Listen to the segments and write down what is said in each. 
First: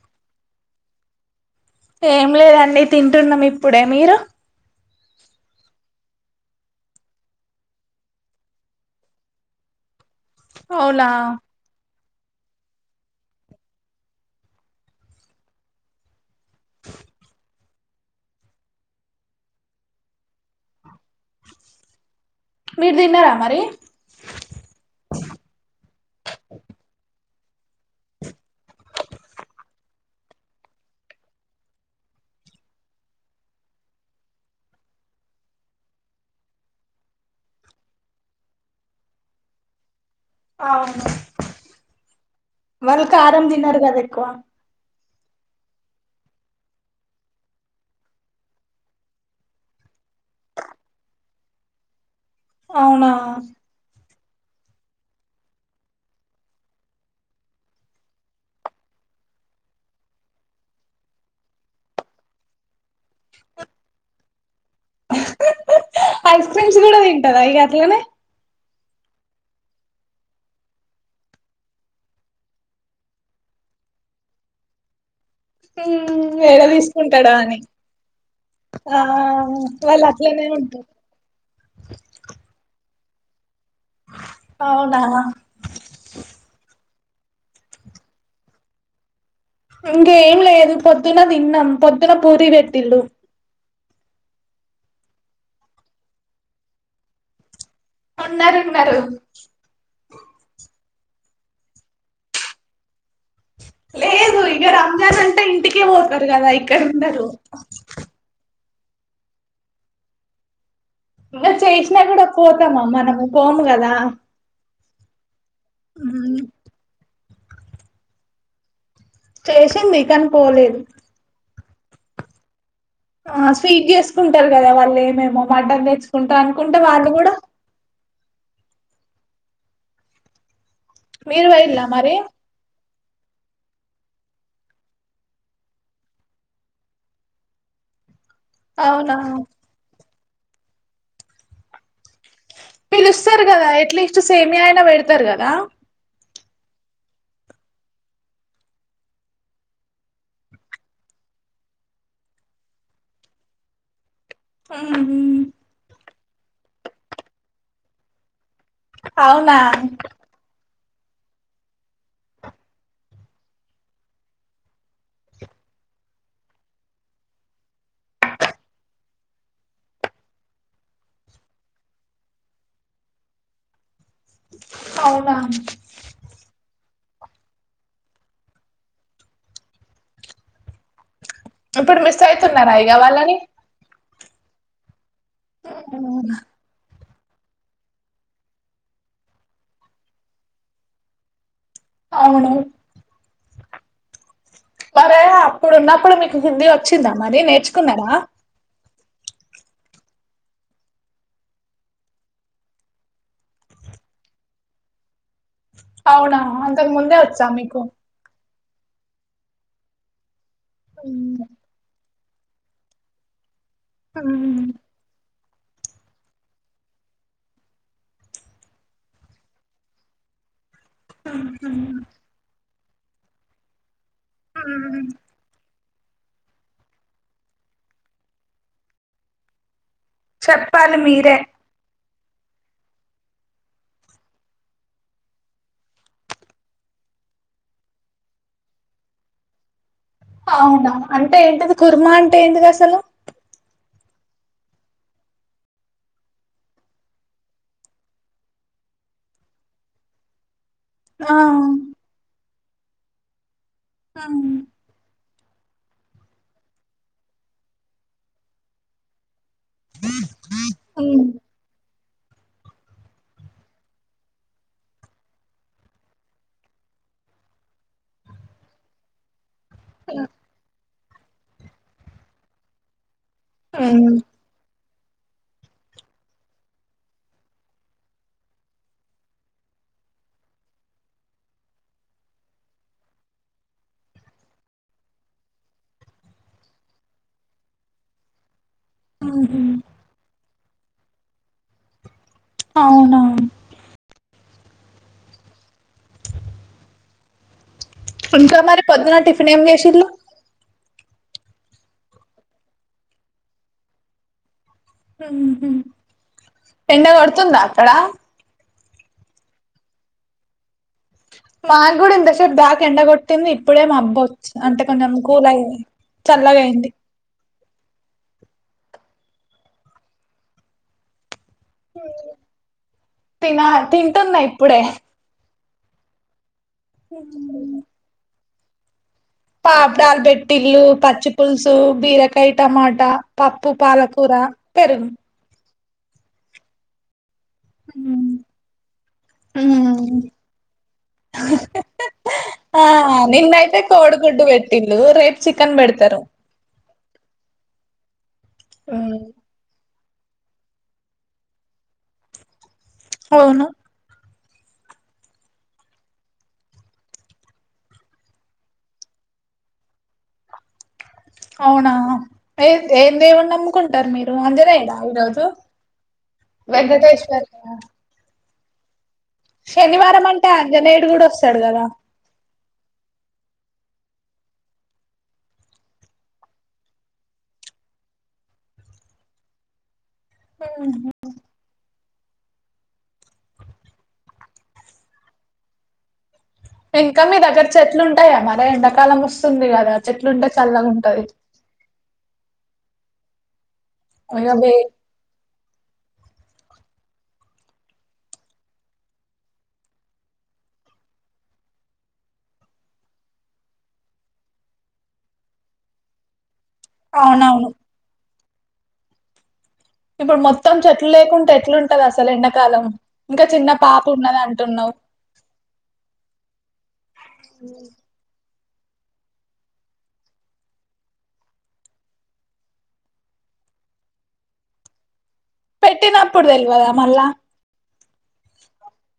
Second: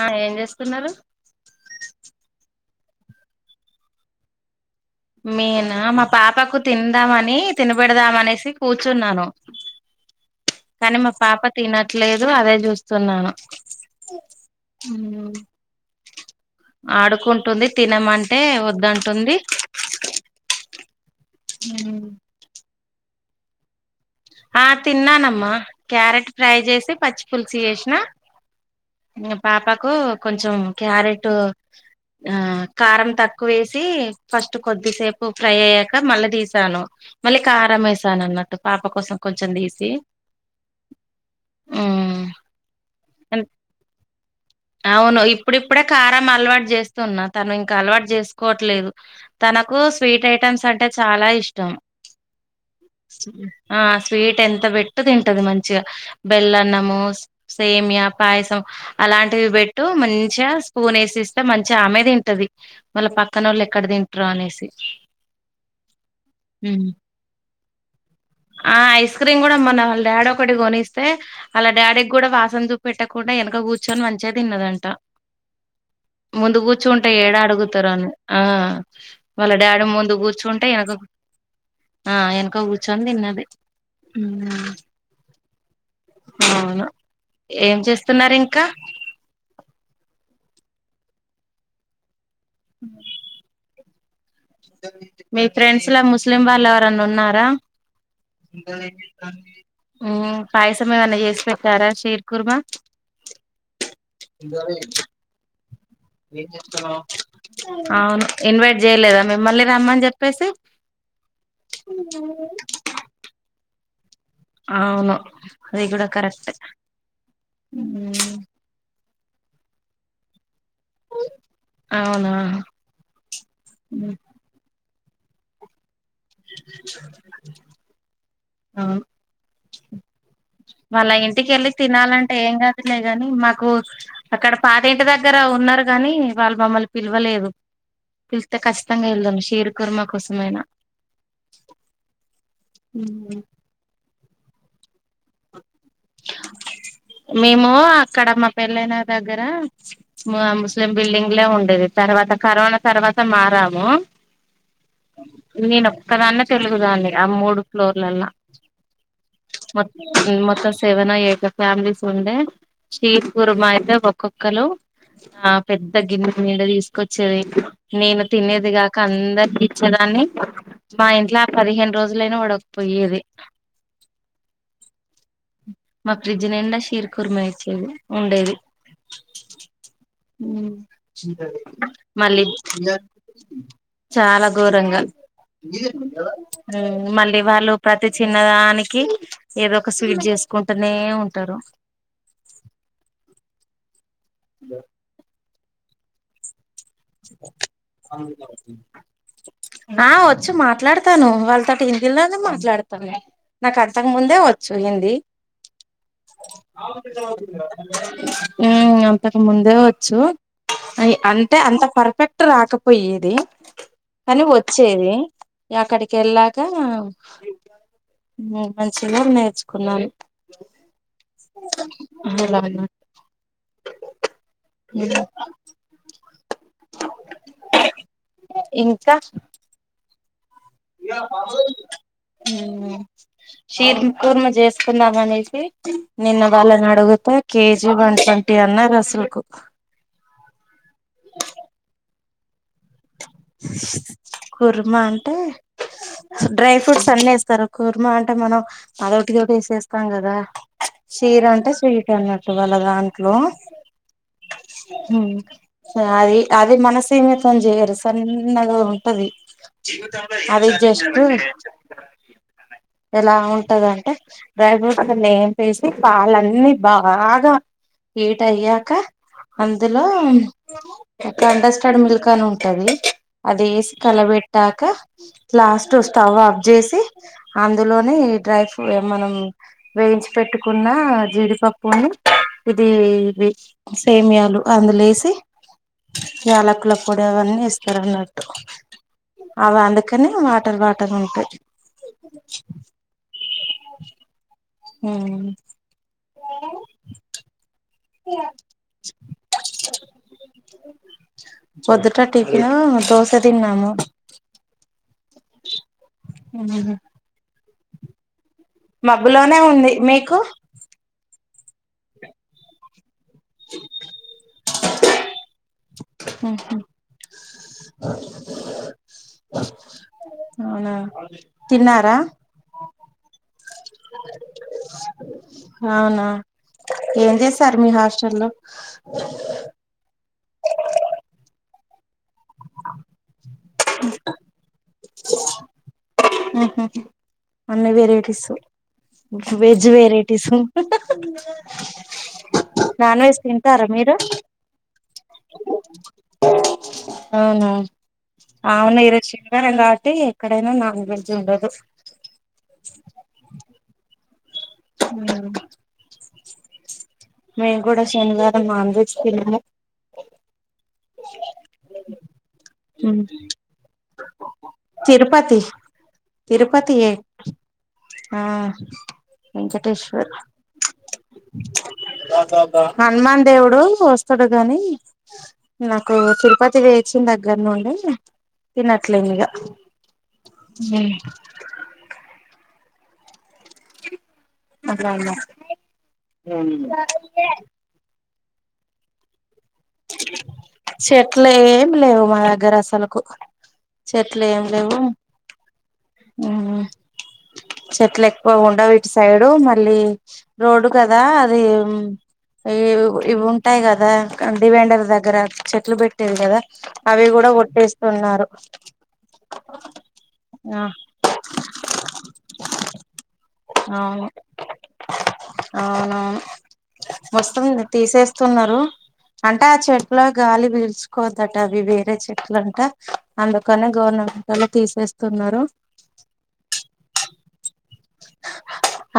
ఆ ఏం చేస్. తున్నరు. ఏం లేదండి తింటున్నాం ఇప్పుడే, మీరు? మేనా మా పాపకు తిందామని, తినబెడదాం అనేసి కూర్చున్నాను. కానీ అవునా మా పాప తన లేదు అదే చూస్తున్నాను. ఆడుకుంటుంది తినమంటే వద్దంటుంది. ఉహు మీరు తిన్నారా మరి? ఆ తిన్నానమ్మ, క్యారెట్ ఫ్రై చేసి పచ్చి పుల్సు చేస్ న ఇంగ పాపకు కొంచెం క్యారెట్, ఆ కారం తక్కువ వేసి ఫస్ట్ కొద్దిసేపు ఫ్రై అయ్యాక మళ్ళీ తీసాను, మళ్ళీ కారం వేసాను అన్నట్టు పాప కోసం. కొంచెం తీసి అవును, మ్ వాళ్లు కారం తినరు కదా ఎక్కువ. అవును ఇప్పుడిప్పుడే కారం అలవాటు చేస్తున్నా తను ఇంకా అలవాటు చేసుకోవట్లేదు, తనకు స్వీట్ ఐటమ్స్ అంటే చాలా ఇష్టం. అవునా ఆ స్వీట్ ఎంత పెట్టు తింటది మంచిగా. బెల్లన్నము, సేమియ పాయసం అలాంటివి పెట్టు మంచిగా స్పూన్ వేసి ఇస్తే మంచిగా ఆమె తింటది, మళ్ళ పక్కనోళ్ళు ఎక్కడ తింటరో అనేసి. ఐస్ క్రీమ్స్ హ్మ్. కూడా తింటదా ఇగ. ఈమె ఆ ఐస్ క్రీమ్ కూడా మొన్న వాళ్ళ డాడీ ఒకటి కొనిస్తే, వాళ్ళ డాడీకి కూడా వాసన చూపెట్టకుండా వెనక కూర్చొని మంచిగా తిన్నదంట. మ్మ్, ముందు ఏడ కూర్చుంటే తీసుకుంటాడా ఏడా అని అడుగుతరో అని, ఆ ఆ వాళ్ళ డాడీ వాళ్ళు ముందు అట్లనే కూర్చుంటే ఉంటారు వెనక ఆ వెనక కూర్ చందిన్నది అవునా అవును ఏం చేస్తున్నారు ఇంకా ఇంకేం లేదు పొద్దున్న తిన్నాం. పొద్దున్న పూరి వెట్టిల్లు. మీ ఫ్రెండ్స్ లా ముస్లిం వాళ్ళు ఎవరన్నా ఉన్నారా? ఉన్నారు ఉన్నారు ఉమ్ పాయసం ఏమన్నా చేసి పెట్టారా? షేర్ కుర్మా లేదు ఇగ రంజాన్ అంటె ఇ అవును ఇన్వైట్ జేయలేదా మిమ్మల్ని రమ్మని చెప్పేసి. ఇంగ చేసినా కూడా పోతామా మనము, పోము కదా. అవును అది కూడా కరెక్టే. చేసింది కాని పోలేదు అవునా ఆ స్వీట్ చేసుకుంటారు కదా వాళ్ళు మేము మటన్ తెచ్ కుంటా అనుకుంటే వాళ్ళు కూడా ఆ వాళ్ల మీరు ఇంటికెళ్ళి పోయిల్లా మరి తినాలంటే ఏంగా న్నా గాని మాకు అక్కడ పాత ఇంటి దగ్గర ఉన్నారు కాగాని వాళ్ళు మమ్మల్ని పిలవలేదు పిలిస్తే కచ్చితంగా అవునా వెళ్దును షేర్ కుర్మ కోసమైన పీలుస్తారు కదా ఎట్లీస్ట్ సేమియా అయినా పెడతారు కదా మేము అక్కడ మా పెళ్ళైన దగ్గర ముస్లిం బిల్డింగ్లే ఉండేది తర్వాత కరోనా తర్వాత మారాము ఆహా నేను ఒక్కదాన్నే తెలుగుదాన్ని ఆ మూడు ఫ్లోర్లల్ల అవునా మక్ మొక్కజొ సెవెన్ ఎయిట్ ఫ్యామిలీస్ ఉండే శ్రీ కుర్మా అయితే ఒక్కొక్కలు ఆ పెద్ద గిన్నె నిండా తీసుకొచ్చేది నేను తినేది కాక అందరి ఇచ్చేదాన్ని మా ఇంట్లో ఆ పదిహేను రోజులైనా ఉడకపోయేది అవునా మా ఫ్రిడ్జ్ నిండా షేర్ కుర్మా ఇచ్చేది ఉండేది ఇప్పుడు మిస్ మళ్ళీ అయితున్నారా ఇగ వాళ్ళని చాలా ఘోరంగా ఆ మళ్ళీ వాళ్ళు ప్రతి చిన్నదానికి ఏదో ఒక స్వీట్ చేసు కుంటూనే ఉంటారు అవును వారే అప్ ఇప్పుడు ఉన్నప్పుడు మీకు బుద్ధి వత్ వచ్చిందా మరి నేర్చుకున్నారా నా వచ్చు మాట్లాడతాను వాళ్ళతోటి హిందీలోనే మాట్లాడుతాను నాకు అంతకు ముందే వచ్చు హిందీ అవునా అంతకు ముందే వచ్చా మీకు ఆ అంతకు ముందే వచ్చు ఐ ఉమ్, అంటే అంత పర్ఫెక్ట్ రాకపోయేది కానీ ఉమ్, వచ్చేది అక్కడికి ఎళ్ళాక మ్ మంచిగా నేర్చుకున్నాను ఉమ్, అలా ఉమ్. హుమ్ ఇంక చెప్పాలి మీరే హుమ్ క్షీర్ కూర్మ చేసుకుందాం అనింటే నిన్న వాళ్ళని అడుగుతే కేజీ వన్ ట్వంటీ అన్నారు అసలుకు అవునా అంటే ఏంటది కుర్మ అంటే ఏంటిది అసలు కుర్మా అంటే డ్రై ఫ్రూట్స్ అన్ని ఏస్తారు కుర్మ అంటే మనం అదొటిఇదోటి ఏసేస్తాం గదా ఆ క్షీరా అంటే స్వీట్ అన్నట్ వల దాంట్లో ఉమ్ హుమ్ అది అది మనసియతోన్ చేయరు సన్నగా ఉంటది అది జస్ట్ ఉమ్ ఎలా ఉంటంది అంటే డ్రై ఫ్రూట్స్ నేంపేసి పాాలన్ని బాగా హీట్ అయ్యాక అందులో టండస్టాడ్ మిల్క్ అని ఉంటుది అది వేసి కలబెట్టాక లాస్ట్ స్టవ్ ఆఫ్ చేసి అందులోనే డ్రై ఫ్ర మనం వేయించి పెట్టుకున్న జీడిపప్పుని ఇది ఏది సేమియాలు అందులో ఏసి యాలకుల పొడి అవన్నీ ఏస్ తరనట్టు ఉహు అద అందుకనే మా వాటర్ వాటర్ ఉంటయ్ అవునా హుమ్ ఇంకా మరి పొద్దున టిఫిన్ ఏం చేసిల్లు పొద్దుట టిఫిను దోస తిన్నాము హుమ్ హు ఎండ పడుతుందా యాడ మబ్బులానే ఉంది మీకు మా గుడ ఇంతసేపు బాగ్ ఎండకొట్టింది ది ఇప్పుడే మబ్బో అంటే కొంచం కూల్ అయ్యింది చల్లగయ్యింది అవునా తిన్నారా తిన తింటున్నా ఇప్పుడే అవునా ఏం చేసారు మీ హాస్టల్లో అ పాపడాలబెట్టిల్లు పచ్చి పులుసు బీరకాయ టమాటా పప్పు పాలకూర పెరుగు మ్ హుమ్ అన్ని ఉమ్ వెరైటీసు వెజ్ ఉమ్. వెరైటీసు ఆ నాన్ వెజ్ నిన్నయితే తింటారా మీరు కోడిగుడ్డు పెట్టిళ్ళు రేపు చికెన్ పెడతారు అవునువు అవును ఈ రోజు చికెన్ [unintelligible] అంటే ఎక్కడైనా నాన్ వెజ్ ఉండదు అవును మేము కూడా శనివారం నాన్ వెజ్ తినము అవునా ఏ ఏం దేవుని నమ్ముకుంటారు మీరు ఆంజనేయుడా ఈరోజు తిరుపతి తిరుపతి వెంకటేశ్వరయ్య ఆ శనివారం వెంకటేశ్వర్ అంటే ఆంజనేయుడు కూడా వస్తాడు కదా హనుమాన్ దేవుడు వస్తాడు గాని నాకు తిరుపతి పోయెచ్చిన దగ్గర నుండి తినట్లే ఇక మ్ [inaudible] ఇంకా మీ దగ్గర చెట్లు ఉం టాయ మరి ఎండాకాలం వస్తు స్తుంది కదా చెట్లుంటే చల్ల గుంటది గ్గర అసలుకు చెట్లు ఏం వే లేవు చెట్లు ఎక్కువ ఉండవు ఇటు సైడు మళ్ళీ రోడ్డు కదా అది ఇవి ఉంటాయి కదా డివెండర్ దగ్గర చెట్లు పెట్టీర్రు కదా అవి కూడా అవునవును కొట్టేస్తున్నారు ఇప్పుడు మొత్తం ఆ చెట్లు లేకుంటే ఎట్లుంటది అసలు ఎండాకాలం ఇంకా చిన్న పాప అవును ఉన్నది అంటున్నావు అవునవును సున్నారు అంటే ఆ చెట్ల గాలి పీల్చుకోవద్దట అవి వేరే చెట్లు అంట అందుకని గవర్నమెంట్ వొళ్ళె తీసేస్త పెట్టినప్పుడు తెల్వదా మళ్ళా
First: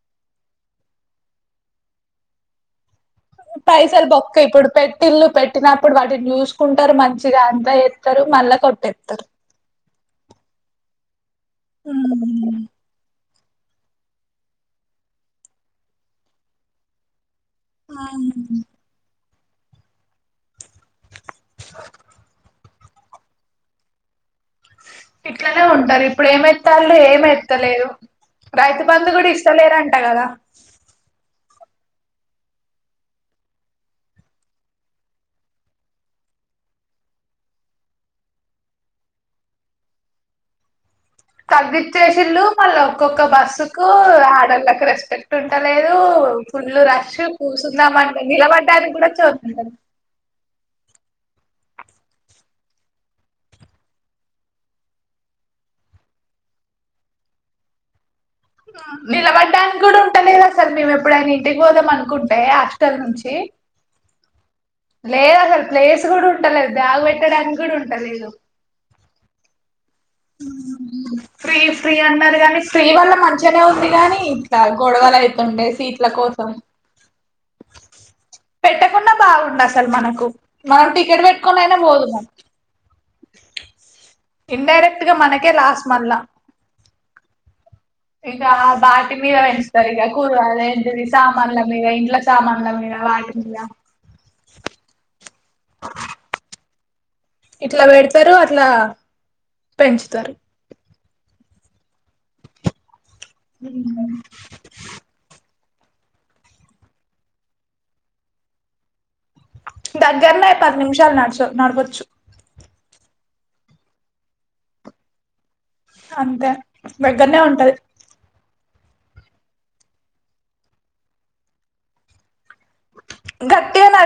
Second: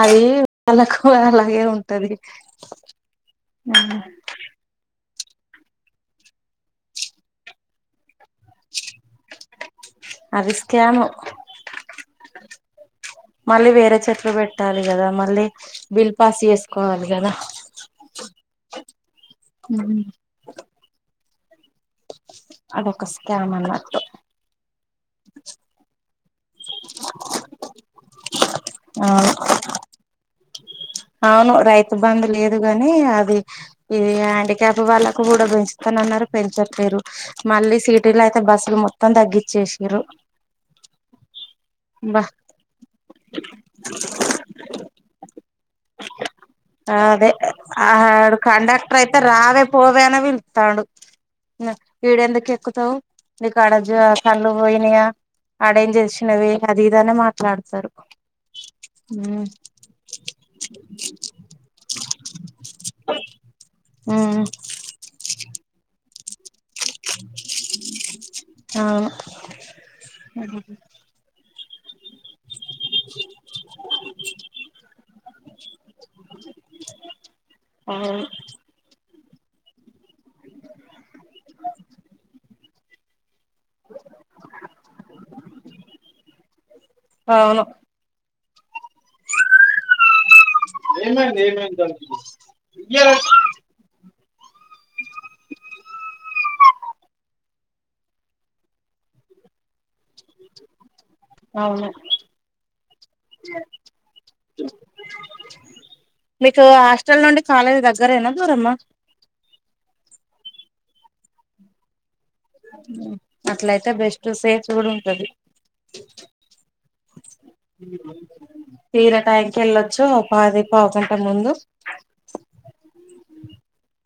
అదీ వాళ్ళకు అలాగే ఉంటది పైసలు బొక్క ఇప్పుడు పె ఇల్లు పెట్టినప్పుడు వాటిని చూసుకుంటారు మంచిగా అంత ఎ ట్టేత్తరు మళ్ళా కొట్టేత్తరు అవి స్కెము ఉమ్ మళ్ళీ వేరే చెట్లు పెట్టాలి కదా, మళ్ళీ బిల్ పాస్ చేసుకోవాలి కదా. ఆ ఉమ్ [unintelligible] అదొక స్కమ్ అన్నటు ఇట్లనే ఉంటారు ఇప్పుడు ఏమాతన్లు ఏం ఎత్తలేరు రైతు బంధు కూడా అవును ఇస్తలేరు అంట కదా. అవును రైతు బంద్ లేదుగాని అది ఇ హ్యాండిీక్యాప్ వాళ్ళకు కూడా పెంచుతాను అన్నారు పెంచట్లేరు. మళ్ళీ సిటీలో అయితే బస్సులు మొత్తం తగ్గిచ్చేసారు. తగ్గచ్చేసీన్లు మళ్ళా ఒక్కొక్క బస్సు కు అదోలకి రెస్పెక్ట్ ఉంట ఆ అదే కూసుందామంటే ఆడ్ నిలబడ్డానికి కండక్టర్ కూడా అయితే చోటు రావే ఉండదు పోవే అనే పిల్తండు ఈీడెందుకు ఎక్కుతావ్ నీకు ఆడ జ కళ్ళు పోయినాయా, ఆడేం చేసినవే అది ఇది అని మాట్లాడతారు. మ్మ్ నిలబడ్డానికి కూడా ఉంటలెడ్ ఆస్ చల్ మేము ఎప్పుడైనా ఇంటికి పోదాం అనుకుంటే హాస్టల్ నుంచి మ్మ్ లెడ్ అసలు ప్లేస్ [unintelligible] ఉంటలే బ్యాగ్ పెట్టడానికి కూడా ఉంటలేదు అవును [unintelligible] [unintelligible] మరి దాని ఫ్రీ వల్ల మంచిగానే ఉంది కానీ, ఇట్లా గొడవలు అయితుండే సీట్ల కోసం అవును పెట్టకుండా బాగుండు అసలు మనకు మనం టికెట్ పెట్టుకునీ అయిన పోదుము ఇండైరెక్ట్ ఇది మనకే లాస్ మల్ల అవును ఇంక వాటి మీద పెంచుతారు ఇక కూర్ టు ఆది ఏంటిది సామాన్ల మీద ఇంట్ల సామాన్ల మీద వాటి మీద ఇట్లా పెడతారు అట్లా పెంచుతారు అవును ఉమ్ మీకు హాస్టల్ నుండి కాలేజీ దగ్గరెనా దూరమ్మా? దగ్గరనే పది నిమిషాలు నడచు నడవచ్చు ఉమ్ అట్లయితే బెస్ట్ సేఫ్ కూడా ఉంటది. అంతే దగ్గరనే ఉంటది తీర టైంకి వెళ్ళొచ్చు పాది పావుగంట ముందు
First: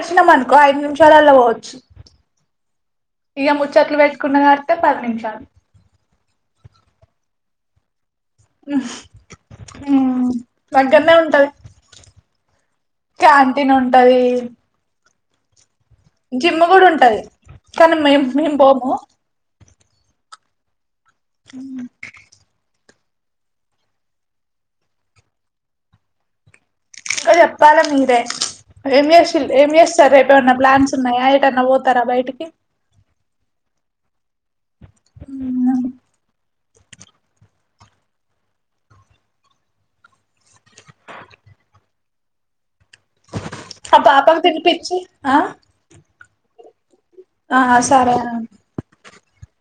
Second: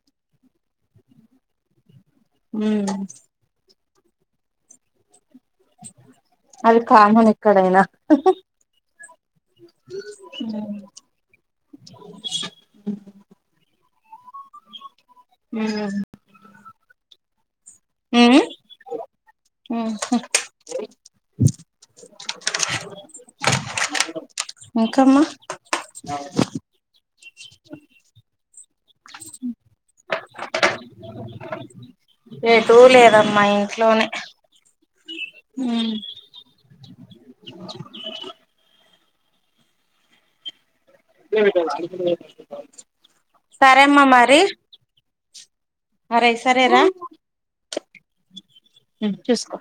వెళ్లినం అనుకో ఐదు నిమిషాలలా పోవచ్చు ఉహ్ చెట్లు పెట్టుకున్న కడితే పది నిమిషాలు అది కామన్ ఎక్కడైనా దగ్గరనే ఉంటది క్యాంటీన్ ఉం ది ఉ జిమ్ కూడా ఉంటది కానీ మేం మేం బోము ఆ చ ఇంకా మా ఇంగా చెప్పాలా మీరే ఏం చేస్తారూ చేస్తారూ రేపేమన్నా ప్లాన్స్ ఉన్నాయా ఏటన్నా పో ఏటు లేదా మా ఇంట్లోనే హ ఏ అ ఆ పాపం తినిపించి ఆ మరి సరేరా ఆ సరే అ చూసుకో